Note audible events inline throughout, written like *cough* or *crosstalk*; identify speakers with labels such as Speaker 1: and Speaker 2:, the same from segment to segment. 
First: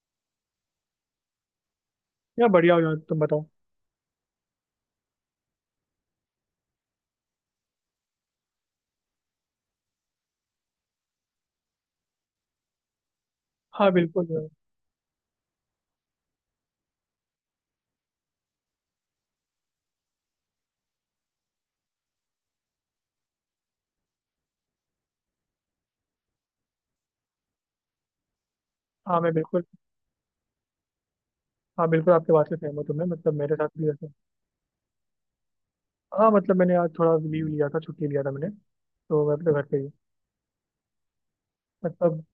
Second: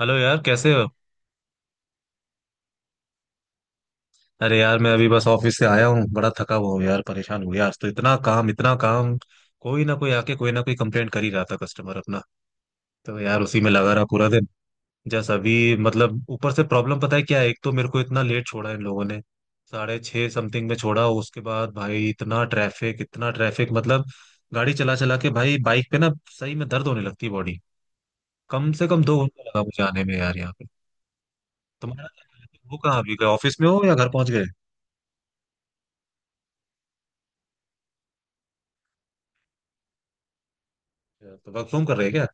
Speaker 1: Hello यार, कैसे हो?
Speaker 2: यार बढ़िया हो यार। तुम बताओ।
Speaker 1: अरे यार, मैं अभी बस ऑफिस से आया हूँ, बड़ा थका हुआ हूँ यार। परेशान हो गया आज तो, इतना काम इतना काम। कोई ना कोई आके कोई ना कोई कंप्लेंट कर ही रहा था, कस्टमर अपना। तो यार उसी में
Speaker 2: हाँ
Speaker 1: लगा रहा
Speaker 2: बिल्कुल
Speaker 1: पूरा दिन।
Speaker 2: यार।
Speaker 1: जस्ट अभी, मतलब ऊपर से प्रॉब्लम पता है क्या है, एक तो मेरे को इतना लेट छोड़ा इन लोगों ने। 6:30 समथिंग में छोड़ा, उसके बाद भाई इतना ट्रैफिक इतना ट्रैफिक, मतलब गाड़ी चला चला के भाई, बाइक पे ना, सही में दर्द होने लगती है बॉडी। कम से कम दो
Speaker 2: हाँ मैं
Speaker 1: घंटा लगा
Speaker 2: बिल्कुल,
Speaker 1: मुझे आने में यार, यहाँ पे।
Speaker 2: हाँ
Speaker 1: तुम्हारा
Speaker 2: बिल्कुल आपके बात से
Speaker 1: वो
Speaker 2: सहमत हूँ
Speaker 1: कहाँ?
Speaker 2: मैं।
Speaker 1: अभी गए
Speaker 2: मतलब मेरे
Speaker 1: ऑफिस में
Speaker 2: साथ
Speaker 1: हो
Speaker 2: भी
Speaker 1: या घर
Speaker 2: ऐसा।
Speaker 1: पहुंच गए?
Speaker 2: हाँ मतलब मैंने आज थोड़ा लीव लिया था, छुट्टी लिया था मैंने, तो मैं अपने घर पे ही।
Speaker 1: अच्छा, तो वर्क फ्रॉम कर रहे हैं
Speaker 2: मतलब
Speaker 1: क्या?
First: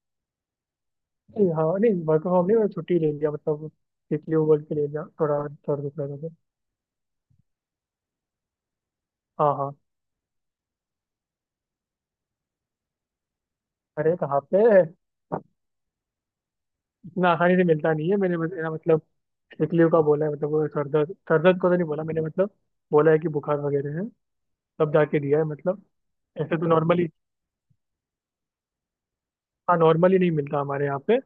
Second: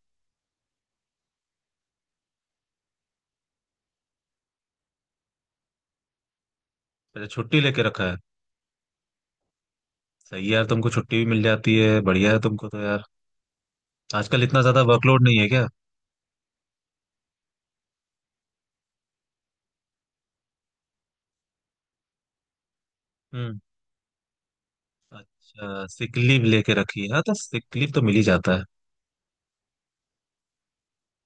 Speaker 2: नहीं, हाँ नहीं वर्क फ्रॉम होम नहीं, मैं छुट्टी ले लिया। मतलब इसलिए वो बोल के ले लिया, थोड़ा सर दुख रहा था तो।
Speaker 1: अच्छा, छुट्टी लेके रखा है।
Speaker 2: हाँ हाँ।
Speaker 1: सही है यार, तुमको छुट्टी भी मिल जाती है, बढ़िया है तुमको तो यार।
Speaker 2: अरे कहाँ
Speaker 1: आजकल इतना
Speaker 2: पे,
Speaker 1: ज्यादा वर्कलोड नहीं है क्या?
Speaker 2: इतना आसानी से मिलता नहीं है। ना मतलब एकलियो का बोला है। मतलब वो सर दर्द को तो नहीं बोला मैंने। मतलब बोला है कि
Speaker 1: हम्म।
Speaker 2: बुखार वगैरह है, तब जाके दिया है मतलब।
Speaker 1: अच्छा, सिक लीव
Speaker 2: ऐसे तो
Speaker 1: लेके रखी
Speaker 2: नॉर्मली,
Speaker 1: है। हाँ, तो सिक लीव तो मिल ही जाता है।
Speaker 2: हाँ नॉर्मली नहीं मिलता हमारे यहाँ पे।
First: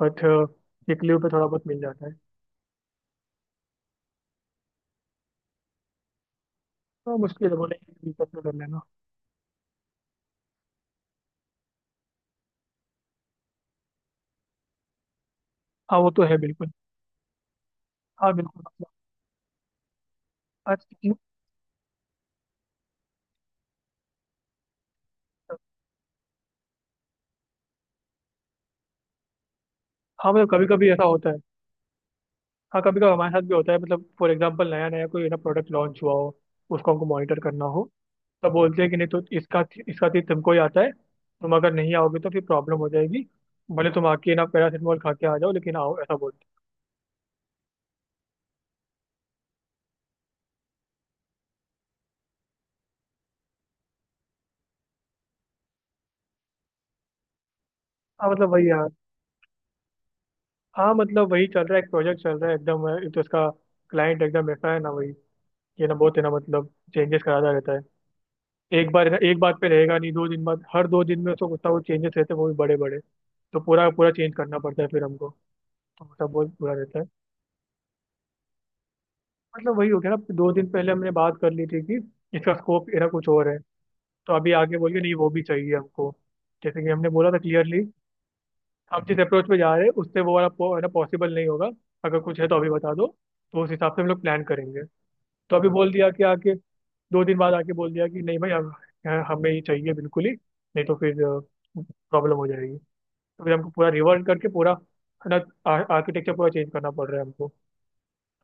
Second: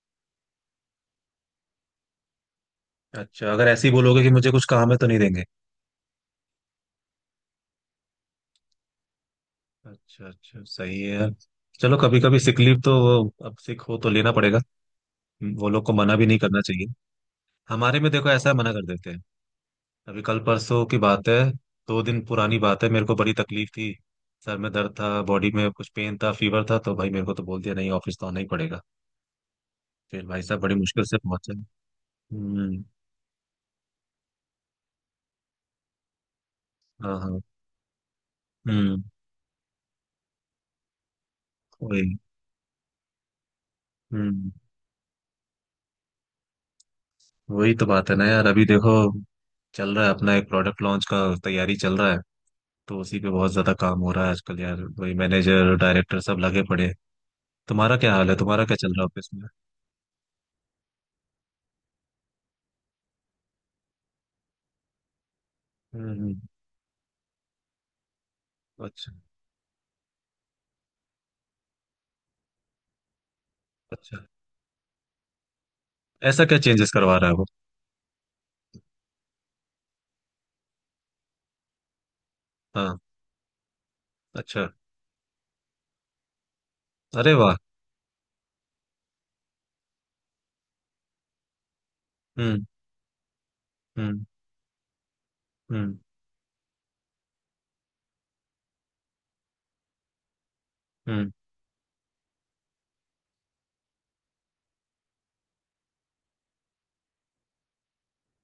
Speaker 2: बट वीकली पे थोड़ा बहुत मिल जाता है।
Speaker 1: अच्छा, अगर ऐसे ही बोलोगे कि मुझे कुछ काम है तो नहीं देंगे।
Speaker 2: तो मुश्किल है, बोलेंगे दिक्कत में कर लेना।
Speaker 1: अच्छा अच्छा, सही है यार। चलो, कभी कभी सिक लीव तो, वो अब सिक हो तो लेना पड़ेगा। वो लोग को
Speaker 2: हाँ वो
Speaker 1: मना
Speaker 2: तो
Speaker 1: भी नहीं
Speaker 2: है
Speaker 1: करना
Speaker 2: बिल्कुल।
Speaker 1: चाहिए। हमारे में देखो
Speaker 2: हाँ
Speaker 1: ऐसा
Speaker 2: बिल्कुल
Speaker 1: मना कर
Speaker 2: मतलब।
Speaker 1: देते हैं। अभी कल परसों
Speaker 2: आज
Speaker 1: की बात है, 2 दिन पुरानी बात है, मेरे को बड़ी तकलीफ थी। सर में दर्द था, बॉडी में कुछ पेन था, फीवर था, तो भाई मेरे को तो बोल दिया नहीं, ऑफिस तो आना ही पड़ेगा। फिर
Speaker 2: हाँ
Speaker 1: भाई
Speaker 2: मतलब
Speaker 1: साहब
Speaker 2: कभी
Speaker 1: बड़ी
Speaker 2: कभी
Speaker 1: मुश्किल
Speaker 2: ऐसा
Speaker 1: से
Speaker 2: होता है।
Speaker 1: पहुंचे।
Speaker 2: हाँ
Speaker 1: हम्म।
Speaker 2: कभी कभी हमारे साथ भी होता है। मतलब फॉर एग्जाम्पल नया नया कोई ना प्रोडक्ट लॉन्च हुआ हो, उसको हमको
Speaker 1: हाँ हाँ।
Speaker 2: मॉनिटर करना हो, तब बोलते हैं कि
Speaker 1: हम्म।
Speaker 2: नहीं तो इसका इसका चीज तुमको ही आता है, तुम अगर नहीं
Speaker 1: वही।
Speaker 2: आओगे तो फिर प्रॉब्लम हो जाएगी। भले तुम आके ना
Speaker 1: हम्म,
Speaker 2: पैरासीटामोल खा के आ जाओ, लेकिन आओ, ऐसा बोलते
Speaker 1: वही तो बात है ना यार। अभी देखो, चल रहा है अपना एक प्रोडक्ट लॉन्च का तैयारी चल रहा है, तो उसी पे बहुत ज्यादा काम हो रहा है आजकल यार। वही मैनेजर डायरेक्टर सब लगे पड़े हैं। तुम्हारा क्या
Speaker 2: हैं।
Speaker 1: हाल
Speaker 2: हाँ
Speaker 1: है?
Speaker 2: मतलब
Speaker 1: तुम्हारा
Speaker 2: वही
Speaker 1: क्या
Speaker 2: यार।
Speaker 1: चल रहा है ऑफिस में?
Speaker 2: हाँ मतलब वही चल रहा है, एक प्रोजेक्ट चल रहा है एकदम। एक तो इसका क्लाइंट एकदम ऐसा है ना, वही ये ना
Speaker 1: हम्म।
Speaker 2: बहुत है ना,
Speaker 1: हम्म।
Speaker 2: मतलब चेंजेस कराता रहता है। एक बार
Speaker 1: अच्छा।
Speaker 2: है ना एक बात पे रहेगा नहीं, दो दिन बाद, हर दो दिन में उसको कुछ ना कुछ चेंजेस रहते हैं, वो भी बड़े बड़े। तो पूरा पूरा
Speaker 1: अच्छा,
Speaker 2: चेंज करना पड़ता है फिर हमको, तो सब
Speaker 1: ऐसा
Speaker 2: बहुत
Speaker 1: क्या
Speaker 2: बुरा
Speaker 1: चेंजेस
Speaker 2: रहता है।
Speaker 1: करवा रहा है वो?
Speaker 2: मतलब वही हो गया ना, दो दिन पहले हमने बात कर ली थी कि इसका स्कोप
Speaker 1: हाँ।
Speaker 2: ना कुछ और है। तो अभी
Speaker 1: अच्छा।
Speaker 2: आगे बोल के नहीं, वो भी चाहिए हमको, जैसे कि हमने बोला
Speaker 1: अरे
Speaker 2: था
Speaker 1: वाह।
Speaker 2: क्लियरली। हम जिस अप्रोच पे जा रहे हैं उससे वो वाला है ना पॉसिबल नहीं होगा, अगर कुछ है तो
Speaker 1: हम्म।
Speaker 2: अभी बता दो तो उस हिसाब से हम लोग
Speaker 1: हम्म।
Speaker 2: प्लान करेंगे। तो अभी बोल
Speaker 1: हम्म।
Speaker 2: दिया कि आके, दो दिन बाद आके बोल दिया कि नहीं भाई, अब हमें ही चाहिए बिल्कुल ही, नहीं तो फिर
Speaker 1: हम्म।
Speaker 2: प्रॉब्लम हो जाएगी। तो फिर हमको पूरा रिवर्ट करके पूरा, है ना, आर्किटेक्चर पूरा चेंज करना पड़ रहा है हमको,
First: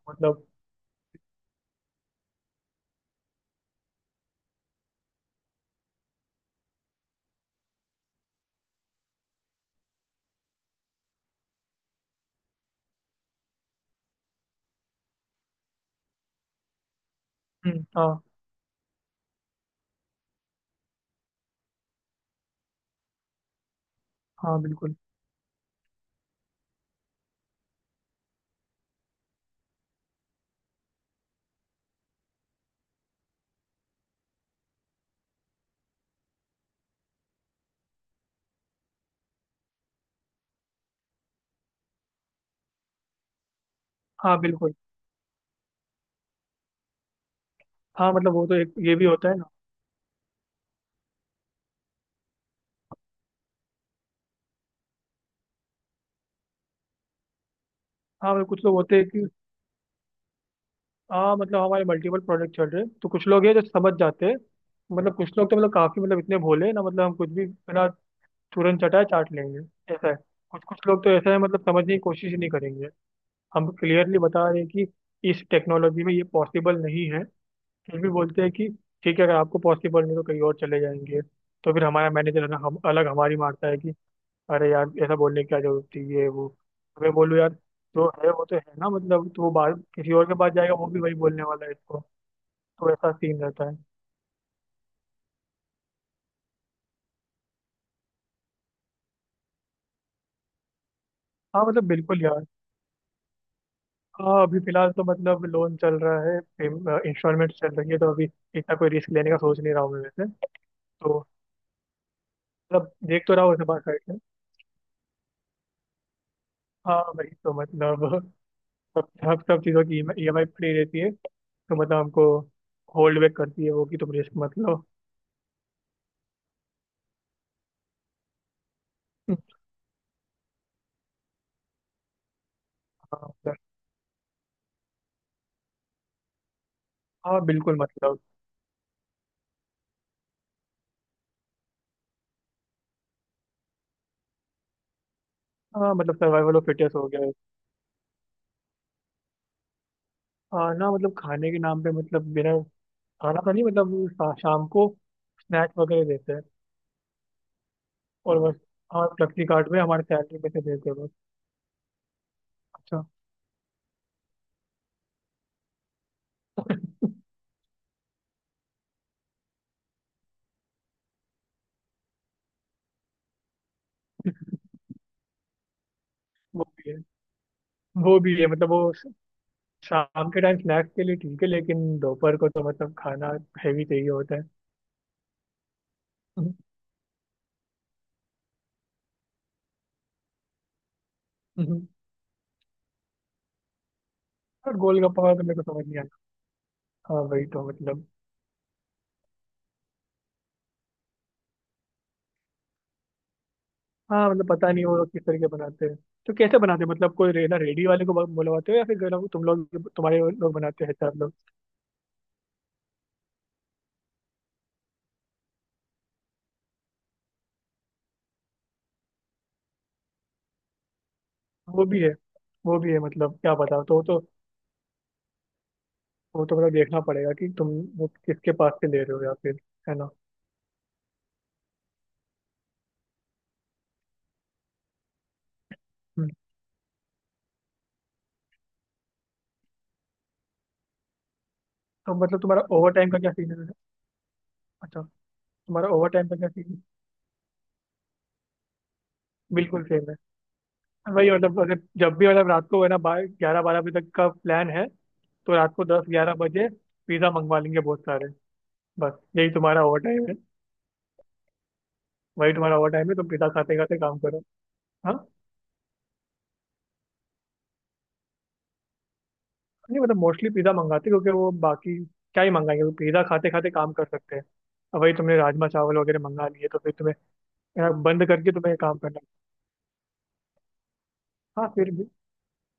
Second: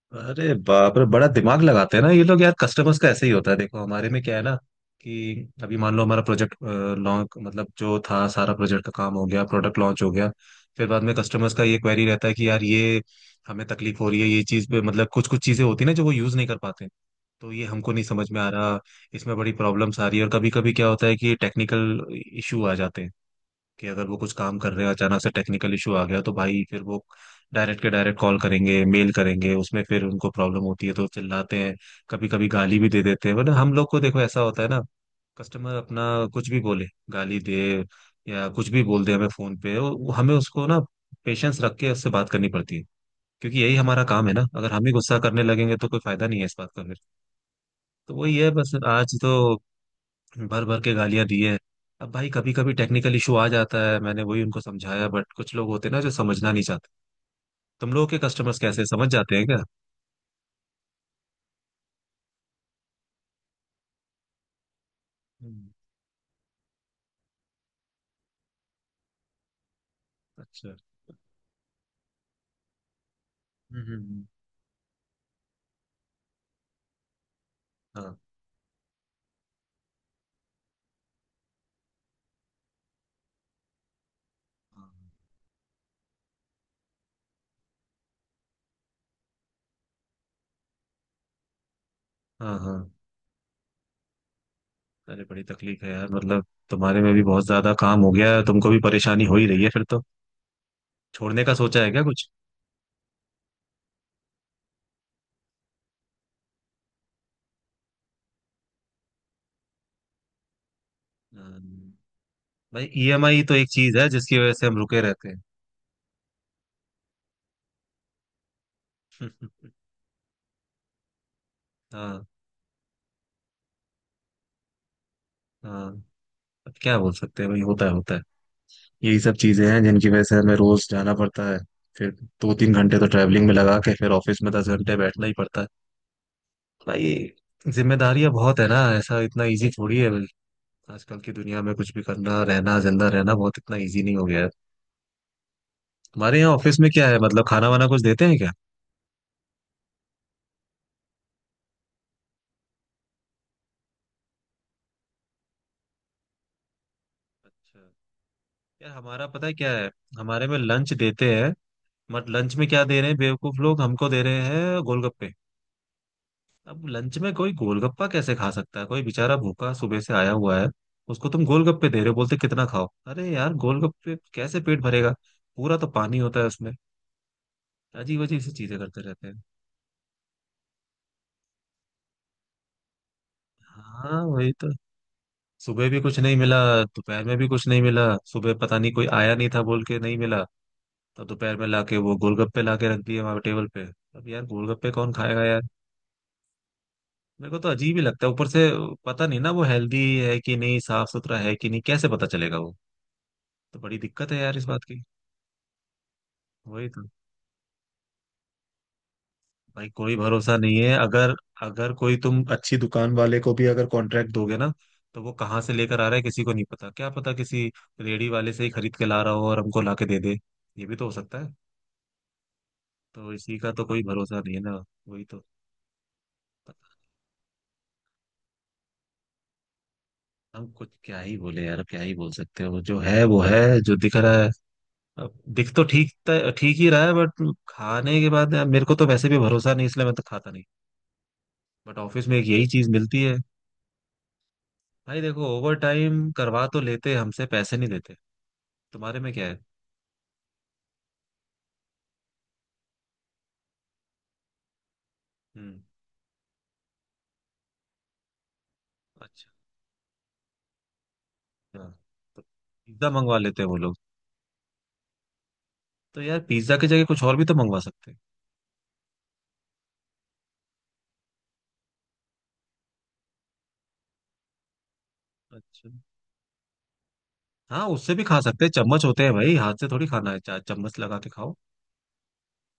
Speaker 2: मतलब।
Speaker 1: अरे बाप रे, बड़ा दिमाग लगाते हैं ना ये लोग यार। कस्टमर्स का ऐसे ही होता है, देखो हमारे में क्या है ना कि अभी मान लो हमारा प्रोजेक्ट लॉन्च, मतलब जो था सारा प्रोजेक्ट का काम हो गया, प्रोडक्ट लॉन्च हो गया, फिर बाद में कस्टमर्स का ये क्वेरी रहता है कि यार ये हमें तकलीफ हो रही है ये चीज पे, मतलब कुछ कुछ चीजें होती है ना जो वो यूज नहीं कर पाते, तो ये हमको नहीं
Speaker 2: हाँ।
Speaker 1: समझ में आ रहा, इसमें बड़ी प्रॉब्लम्स आ रही है। और कभी कभी क्या होता है कि टेक्निकल इशू आ जाते हैं, कि अगर वो कुछ काम
Speaker 2: हाँ
Speaker 1: कर रहे हैं
Speaker 2: बिल्कुल।
Speaker 1: अचानक से टेक्निकल इशू आ गया तो भाई फिर वो डायरेक्ट के डायरेक्ट कॉल करेंगे, मेल करेंगे, उसमें फिर उनको प्रॉब्लम होती है तो चिल्लाते हैं, कभी कभी गाली भी दे देते हैं। वरना हम लोग को देखो ऐसा होता है ना, कस्टमर अपना कुछ भी बोले, गाली दे या कुछ भी बोल दे हमें फोन पे, हमें उसको ना पेशेंस रख के उससे बात करनी पड़ती है, क्योंकि यही हमारा काम है
Speaker 2: हाँ
Speaker 1: ना। अगर
Speaker 2: बिल्कुल।
Speaker 1: हम ही गुस्सा करने लगेंगे तो कोई फायदा नहीं है इस बात का फिर।
Speaker 2: हाँ
Speaker 1: तो
Speaker 2: मतलब
Speaker 1: वही
Speaker 2: वो
Speaker 1: है
Speaker 2: तो
Speaker 1: बस,
Speaker 2: एक ये भी
Speaker 1: आज
Speaker 2: होता है ना।
Speaker 1: तो भर भर के गालियां दी है। अब भाई कभी कभी टेक्निकल इशू आ जाता है, मैंने वही उनको समझाया, बट कुछ लोग होते हैं ना जो समझना नहीं चाहते। तुम लोगों के
Speaker 2: हाँ मतलब
Speaker 1: कस्टमर्स
Speaker 2: कुछ लोग
Speaker 1: कैसे
Speaker 2: होते हैं
Speaker 1: समझ
Speaker 2: कि,
Speaker 1: जाते हैं क्या?
Speaker 2: हाँ मतलब हमारे मल्टीपल प्रोडक्ट चल रहे हैं, तो कुछ लोग हैं जो समझ जाते हैं। मतलब कुछ लोग तो
Speaker 1: हम्म,
Speaker 2: मतलब काफी, मतलब इतने भोले हैं ना, मतलब हम कुछ भी है ना तुरंत चटाए चाट लेंगे ऐसा है। कुछ
Speaker 1: अच्छा।
Speaker 2: कुछ लोग तो
Speaker 1: हम्म।
Speaker 2: ऐसा है, मतलब समझने की कोशिश ही नहीं करेंगे। हम
Speaker 1: हम्म,
Speaker 2: क्लियरली
Speaker 1: हम्म,
Speaker 2: बता रहे हैं कि इस टेक्नोलॉजी में ये पॉसिबल नहीं है, फिर भी
Speaker 1: हाँ।
Speaker 2: बोलते हैं कि ठीक है अगर आपको पॉसिबल नहीं तो कहीं और चले जाएंगे। तो फिर हमारा मैनेजर है ना, हम अलग हमारी मारता है कि अरे यार ऐसा बोलने की क्या जरूरत थी, ये वो। तो मैं बोलूँ यार जो है वो तो है ना, मतलब तो वो बाहर किसी और के पास जाएगा, वो भी वही बोलने वाला है इसको।
Speaker 1: हाँ हाँ।
Speaker 2: तो ऐसा सीन रहता है।
Speaker 1: अरे बड़ी तकलीफ है यार, मतलब तुम्हारे में भी बहुत ज्यादा काम हो गया है, तुमको भी परेशानी हो ही रही है फिर तो। छोड़ने का
Speaker 2: हाँ
Speaker 1: सोचा
Speaker 2: मतलब
Speaker 1: है क्या
Speaker 2: बिल्कुल
Speaker 1: कुछ?
Speaker 2: यार। हाँ अभी फिलहाल तो मतलब लोन चल रहा है, इंस्टॉलमेंट चल रही है, तो अभी इतना कोई रिस्क लेने का सोच नहीं रहा हूँ मैं वैसे। तो
Speaker 1: हम्म। भाई
Speaker 2: मतलब देख तो
Speaker 1: ईएमआई
Speaker 2: रहा
Speaker 1: तो
Speaker 2: हूँ ऐसे
Speaker 1: एक
Speaker 2: बात।
Speaker 1: चीज है जिसकी वजह से हम रुके रहते हैं।
Speaker 2: हाँ भाई तो मतलब सब सब सब चीज़ों
Speaker 1: *laughs*
Speaker 2: की ई एम आई फ्री रहती है, तो मतलब
Speaker 1: हाँ।
Speaker 2: हमको होल्ड बैक करती है वो कि तुम रिस्क मत लो।
Speaker 1: हाँ, अब क्या बोल सकते हैं भाई, होता है होता है। यही सब चीजें हैं जिनकी वजह से हमें रोज जाना पड़ता है। फिर 2-3 घंटे तो
Speaker 2: हाँ
Speaker 1: ट्रैवलिंग में
Speaker 2: मतलब।
Speaker 1: लगा के फिर ऑफिस में 10 घंटे बैठना ही पड़ता है भाई।
Speaker 2: हाँ बिल्कुल मतलब।
Speaker 1: जिम्मेदारियां बहुत है ना, ऐसा इतना इजी थोड़ी है। आजकल की दुनिया में कुछ भी करना, रहना, जिंदा रहना बहुत, इतना इजी नहीं हो गया है।
Speaker 2: हाँ मतलब
Speaker 1: हमारे यहाँ
Speaker 2: सर्वाइवल ऑफ
Speaker 1: ऑफिस में
Speaker 2: फिटेस्ट
Speaker 1: क्या
Speaker 2: हो
Speaker 1: है,
Speaker 2: गया है।
Speaker 1: मतलब खाना वाना कुछ देते हैं क्या?
Speaker 2: हाँ ना मतलब खाने के नाम पे, मतलब बिना, खाना तो नहीं, मतलब शाम को स्नैक्स वगैरह देते हैं,
Speaker 1: अच्छा।
Speaker 2: और बस।
Speaker 1: यार
Speaker 2: हाँ
Speaker 1: हमारा
Speaker 2: फ्लेक्सी
Speaker 1: पता है क्या
Speaker 2: कार्ड में
Speaker 1: है,
Speaker 2: हमारे सैलरी
Speaker 1: हमारे
Speaker 2: में
Speaker 1: में
Speaker 2: से देते
Speaker 1: लंच
Speaker 2: हैं बस।
Speaker 1: देते हैं, बट लंच में क्या दे
Speaker 2: अच्छा।
Speaker 1: रहे हैं, बेवकूफ लोग हमको दे रहे हैं गोलगप्पे। अब लंच में कोई गोलगप्पा कैसे खा सकता है? कोई बेचारा भूखा सुबह से आया हुआ है, उसको तुम गोलगप्पे दे रहे हो, बोलते कितना खाओ। अरे यार, गोलगप्पे कैसे पेट भरेगा? पूरा तो पानी होता है
Speaker 2: वो
Speaker 1: उसमें।
Speaker 2: भी है। वो
Speaker 1: अजीब
Speaker 2: भी
Speaker 1: अजीब
Speaker 2: है,
Speaker 1: सी
Speaker 2: मतलब
Speaker 1: चीजें
Speaker 2: वो
Speaker 1: करते रहते हैं।
Speaker 2: शाम के टाइम स्नैक्स के लिए ठीक है, लेकिन दोपहर को तो मतलब खाना हैवी चाहिए
Speaker 1: हाँ
Speaker 2: होता
Speaker 1: वही तो। सुबह भी कुछ नहीं मिला, दोपहर में भी कुछ नहीं मिला। सुबह पता नहीं, कोई आया नहीं था बोल के, नहीं मिला। तब दोपहर
Speaker 2: है।
Speaker 1: में
Speaker 2: *laughs*
Speaker 1: लाके वो गोलगप्पे लाके रख दिए वहां टेबल पे। अब यार
Speaker 2: और
Speaker 1: गोलगप्पे कौन
Speaker 2: गोलगप्पा का तो
Speaker 1: खाएगा यार?
Speaker 2: मेरे को समझ नहीं आता। हाँ वही
Speaker 1: मेरे को
Speaker 2: तो
Speaker 1: तो अजीब ही
Speaker 2: मतलब।
Speaker 1: लगता है, ऊपर से पता नहीं ना वो हेल्दी है कि नहीं, साफ सुथरा है कि नहीं, कैसे पता चलेगा वो। तो बड़ी
Speaker 2: हाँ
Speaker 1: दिक्कत है
Speaker 2: मतलब
Speaker 1: यार इस
Speaker 2: पता
Speaker 1: बात
Speaker 2: नहीं वो
Speaker 1: की।
Speaker 2: लोग किस तरीके बनाते हैं, तो कैसे बनाते
Speaker 1: वही
Speaker 2: हैं,
Speaker 1: तो।
Speaker 2: मतलब कोई रेना रेडी वाले को बुलवाते हो, या फिर गरम तुम लोग
Speaker 1: भाई कोई
Speaker 2: तुम्हारे वो लोग
Speaker 1: भरोसा नहीं
Speaker 2: बनाते
Speaker 1: है।
Speaker 2: हैं सब
Speaker 1: अगर,
Speaker 2: लोग।
Speaker 1: अगर कोई तुम अच्छी दुकान वाले को भी अगर कॉन्ट्रैक्ट दोगे ना, तो वो कहाँ से लेकर आ रहा है किसी को नहीं पता। क्या पता किसी रेडी वाले से ही खरीद के ला रहा हो और हमको ला के दे दे, ये भी तो हो सकता है।
Speaker 2: वो भी है। वो भी है,
Speaker 1: तो
Speaker 2: मतलब क्या
Speaker 1: इसी का
Speaker 2: पता,
Speaker 1: तो
Speaker 2: तो
Speaker 1: कोई
Speaker 2: तो
Speaker 1: भरोसा नहीं है ना। वही तो।
Speaker 2: वो तो मतलब देखना पड़ेगा कि तुम वो किसके पास से ले रहे हो, या फिर, है ना।
Speaker 1: हम कुछ क्या ही बोले यार, क्या ही बोल सकते हो, जो है वो है, जो दिख रहा है। अब दिख तो ठीक
Speaker 2: हम्म।
Speaker 1: ठीक ही रहा है, बट खाने के बाद यार, मेरे को तो वैसे भी भरोसा नहीं, इसलिए मैं तो खाता नहीं। बट
Speaker 2: तो
Speaker 1: ऑफिस में
Speaker 2: मतलब
Speaker 1: एक
Speaker 2: तुम्हारा
Speaker 1: यही चीज
Speaker 2: ओवर टाइम का
Speaker 1: मिलती
Speaker 2: क्या
Speaker 1: है।
Speaker 2: सीन है। अच्छा,
Speaker 1: भाई देखो, ओवर
Speaker 2: तुम्हारा ओवर टाइम
Speaker 1: टाइम
Speaker 2: का क्या
Speaker 1: करवा
Speaker 2: सीन
Speaker 1: तो
Speaker 2: है।
Speaker 1: लेते हमसे, पैसे नहीं देते। तुम्हारे में क्या है?
Speaker 2: बिल्कुल सेम है। वही मतलब अगर जब भी मतलब रात को है ना 11-12 बजे तक का प्लान है, तो रात
Speaker 1: हम्म।
Speaker 2: को 10-11 बजे पिज्जा मंगवा लेंगे बहुत सारे। बस
Speaker 1: अच्छा।
Speaker 2: यही तुम्हारा ओवर टाइम है।
Speaker 1: हाँ, तो
Speaker 2: वही तुम्हारा ओवर
Speaker 1: पिज्जा
Speaker 2: टाइम है, तुम
Speaker 1: मंगवा
Speaker 2: पिज्जा
Speaker 1: लेते हैं वो
Speaker 2: खाते
Speaker 1: लोग।
Speaker 2: खाते काम करो। हाँ।
Speaker 1: तो यार पिज्जा की जगह कुछ और भी तो मंगवा सकते हैं।
Speaker 2: नहीं मतलब मोस्टली पिज्जा मंगाते, क्योंकि वो बाकी क्या ही मंगाएंगे, वो पिज्जा खाते खाते काम कर सकते हैं। अब वही तुमने राजमा
Speaker 1: अच्छा।
Speaker 2: चावल वगैरह मंगा लिए तो फिर तुम्हें
Speaker 1: हाँ,
Speaker 2: यार,
Speaker 1: उससे भी
Speaker 2: बंद
Speaker 1: खा
Speaker 2: करके
Speaker 1: सकते हैं,
Speaker 2: तुम्हें काम
Speaker 1: चम्मच
Speaker 2: करना
Speaker 1: होते
Speaker 2: है।
Speaker 1: हैं भाई, हाथ से थोड़ी खाना है, चम्मच लगा के खाओ।
Speaker 2: हाँ फिर भी,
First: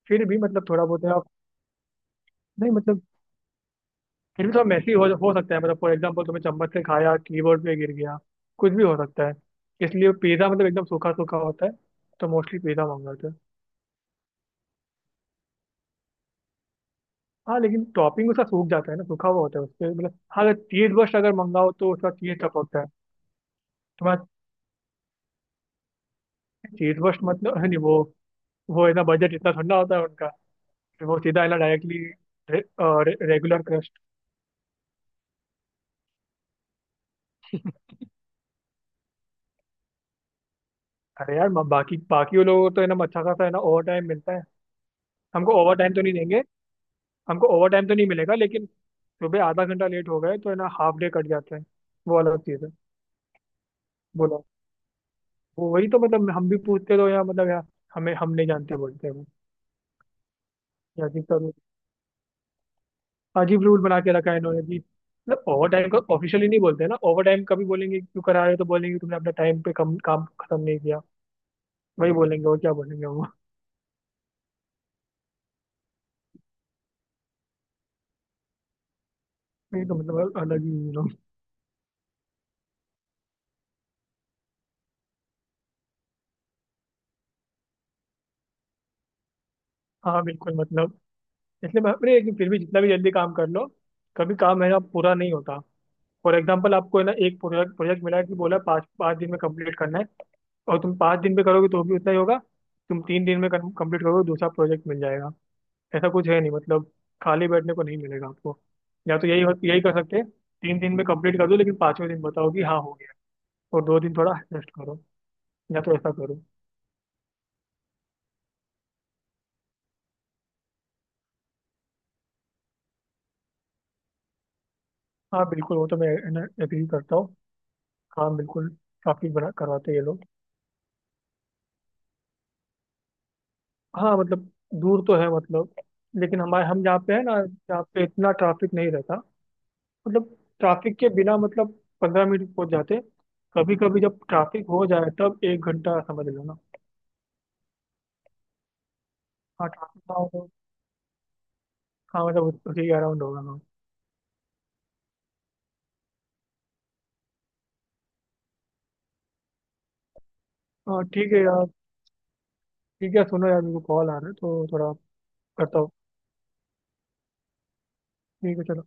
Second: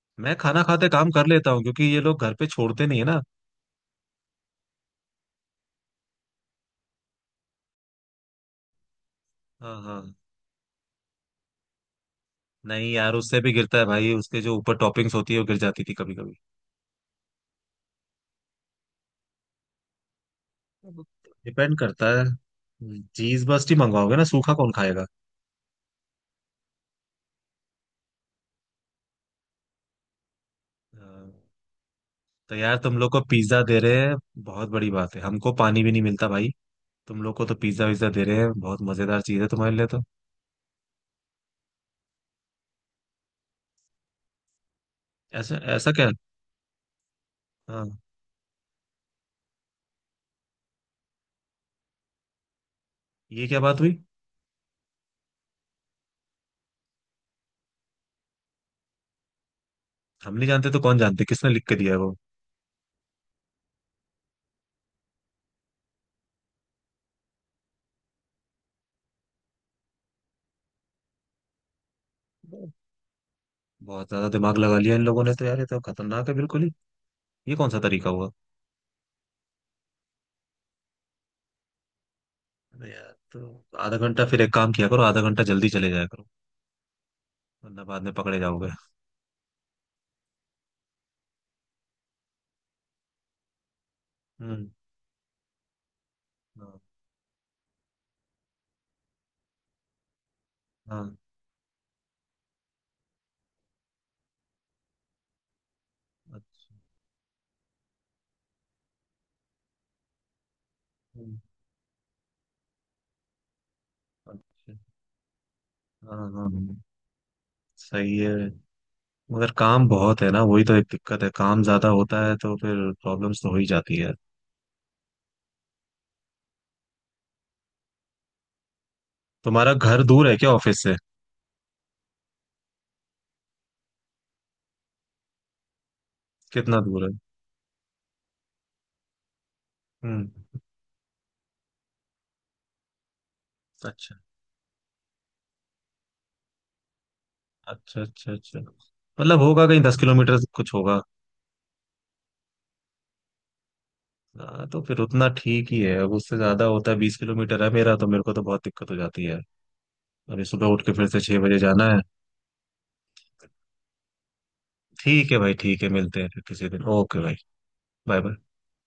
Speaker 2: फिर
Speaker 1: मैं
Speaker 2: भी
Speaker 1: खाना
Speaker 2: मतलब थोड़ा
Speaker 1: खाते
Speaker 2: बहुत
Speaker 1: काम
Speaker 2: आप,
Speaker 1: कर लेता हूँ क्योंकि ये लोग घर पे
Speaker 2: नहीं
Speaker 1: छोड़ते नहीं
Speaker 2: मतलब
Speaker 1: है ना।
Speaker 2: फिर भी थोड़ा मैसी हो सकता है, मतलब फॉर एग्जाम्पल तुमने चम्मच से खाया, कीबोर्ड पे गिर गया, कुछ भी हो सकता है।
Speaker 1: हाँ
Speaker 2: इसलिए
Speaker 1: हाँ।
Speaker 2: पिज्जा मतलब एकदम सूखा सूखा होता है, तो मोस्टली पिज्जा
Speaker 1: नहीं यार,
Speaker 2: मंगाते हैं।
Speaker 1: उससे भी गिरता है भाई। उसके जो ऊपर टॉपिंग्स होती है वो गिर जाती थी कभी कभी।
Speaker 2: हाँ लेकिन टॉपिंग उसका सूख जाता है ना, सूखा हुआ होता है उसके, मतलब हाँ अगर चीज बर्स्ट अगर मंगाओ
Speaker 1: डिपेंड
Speaker 2: तो
Speaker 1: करता
Speaker 2: उसका
Speaker 1: है,
Speaker 2: चीज टपकता है।
Speaker 1: चीज बस ही मंगवाओगे ना,
Speaker 2: तुम्हारा
Speaker 1: सूखा कौन खाएगा।
Speaker 2: चीज बर्स्ट मतलब है नहीं वो, वो इतना बजट इतना ठंडा होता है उनका, फिर वो
Speaker 1: हाँ।
Speaker 2: सीधा है ना डायरेक्टली
Speaker 1: तो
Speaker 2: रे,
Speaker 1: यार तुम लोग को पिज्जा
Speaker 2: रेगुलर
Speaker 1: दे रहे
Speaker 2: क्रस्ट।
Speaker 1: हैं, बहुत बड़ी बात है। हमको पानी भी नहीं मिलता भाई। तुम लोग को तो पिज्जा विज्जा दे रहे हैं, बहुत मजेदार चीज है तुम्हारे लिए तो।
Speaker 2: अरे यार बाकी बाकी वो लोगों को तो है ना अच्छा खासा है ना ओवर टाइम मिलता है। हमको
Speaker 1: ऐसा
Speaker 2: ओवर
Speaker 1: ऐसा
Speaker 2: टाइम तो
Speaker 1: क्या?
Speaker 2: नहीं देंगे, हमको ओवर टाइम
Speaker 1: हाँ।
Speaker 2: तो नहीं मिलेगा, लेकिन सुबह आधा घंटा लेट हो गए तो है ना हाफ डे कट जाता है। वो अलग चीज़ है।
Speaker 1: ये क्या बात हुई?
Speaker 2: बोलो, वो वही तो मतलब हम भी पूछते तो यार मतलब यार, हमें, हम नहीं जानते बोलते हैं वो,
Speaker 1: हम नहीं जानते तो कौन
Speaker 2: या
Speaker 1: जानते? किसने लिख के दिया है वो?
Speaker 2: अजीब रूल बना के रखा है इन्होंने भी। मतलब ओवर टाइम को ऑफिशियली नहीं बोलते ना ओवर टाइम कभी, बोलेंगे क्यों करा रहे हो, तो बोलेंगे तुमने अपना टाइम पे कम काम खत्म नहीं किया, वही बोलेंगे और क्या बोलेंगे वो।
Speaker 1: बहुत ज्यादा दिमाग लगा लिया इन लोगों ने तो यार, ये तो खतरनाक है बिल्कुल ही। ये कौन सा तरीका हुआ?
Speaker 2: ये तो मतलब अलग ही ये लोग।
Speaker 1: अरे यार तो आधा घंटा फिर एक काम किया करो, आधा घंटा जल्दी चले जाया करो, वरना बाद में पकड़े जाओगे।
Speaker 2: हाँ बिल्कुल मतलब, इसलिए मैं, अरे लेकिन फिर भी जितना भी जल्दी काम कर लो, कभी काम है
Speaker 1: हम्म।
Speaker 2: ना पूरा नहीं होता। फॉर एग्जाम्पल
Speaker 1: हाँ
Speaker 2: आपको है ना एक प्रोजेक्ट प्रोजेक्ट मिला है कि बोला पाँच पाँच दिन में कंप्लीट करना है, और तुम
Speaker 1: हाँ।
Speaker 2: पाँच दिन में करोगे तो भी उतना ही होगा। तुम तीन दिन में कंप्लीट करोगे दूसरा प्रोजेक्ट मिल जाएगा। ऐसा कुछ है नहीं
Speaker 1: अच्छा।
Speaker 2: मतलब, खाली बैठने को नहीं मिलेगा आपको। या तो यही यही कर सकते हैं, तीन दिन में कंप्लीट कर दो लेकिन पांचवें दिन बताओ कि हाँ हो गया, और दो दिन थोड़ा रेस्ट
Speaker 1: अच्छा,
Speaker 2: करो, या तो ऐसा
Speaker 1: हाँ
Speaker 2: करो।
Speaker 1: हाँ हाँ, सही है। मगर काम बहुत है ना, वही तो एक दिक्कत है। काम ज्यादा होता है तो फिर प्रॉब्लम्स तो हो ही जाती है।
Speaker 2: हाँ बिल्कुल, वो तो मैं एग्री करता हूँ। काम बिल्कुल, काफी बड़ा
Speaker 1: तुम्हारा
Speaker 2: करवाते हैं
Speaker 1: घर
Speaker 2: ये लोग।
Speaker 1: दूर है क्या ऑफिस से?
Speaker 2: हाँ मतलब दूर तो है, मतलब लेकिन हमारे,
Speaker 1: कितना
Speaker 2: हम जहाँ
Speaker 1: दूर
Speaker 2: पे
Speaker 1: है?
Speaker 2: है ना जहाँ पे इतना ट्रैफिक नहीं रहता।
Speaker 1: हम्म।
Speaker 2: मतलब ट्रैफिक के बिना मतलब 15 मिनट पहुंच जाते, कभी कभी
Speaker 1: अच्छा
Speaker 2: जब ट्रैफिक हो जाए तब एक घंटा समझ लो ना।
Speaker 1: अच्छा अच्छा। अच्छा, मतलब होगा
Speaker 2: हाँ
Speaker 1: कहीं दस
Speaker 2: ट्रैफिक ना हो
Speaker 1: किलोमीटर
Speaker 2: तो,
Speaker 1: कुछ होगा।
Speaker 2: हाँ मतलब उसी के अराउंड होगा।
Speaker 1: हाँ, तो फिर उतना ठीक ही है। अब उससे ज्यादा होता है, 20 किलोमीटर है मेरा तो, मेरे को तो बहुत दिक्कत हो जाती है। अभी सुबह उठ के
Speaker 2: हाँ
Speaker 1: फिर से
Speaker 2: ठीक
Speaker 1: छह
Speaker 2: है
Speaker 1: बजे
Speaker 2: यार।
Speaker 1: जाना है।
Speaker 2: ठीक है सुनो यार मेरे को कॉल आ रहा है तो थोड़ा,
Speaker 1: ठीक है भाई,
Speaker 2: करता
Speaker 1: ठीक है,
Speaker 2: हूँ।
Speaker 1: मिलते हैं फिर किसी दिन, ओके भाई। Bye bye.
Speaker 2: ठीक है चलो।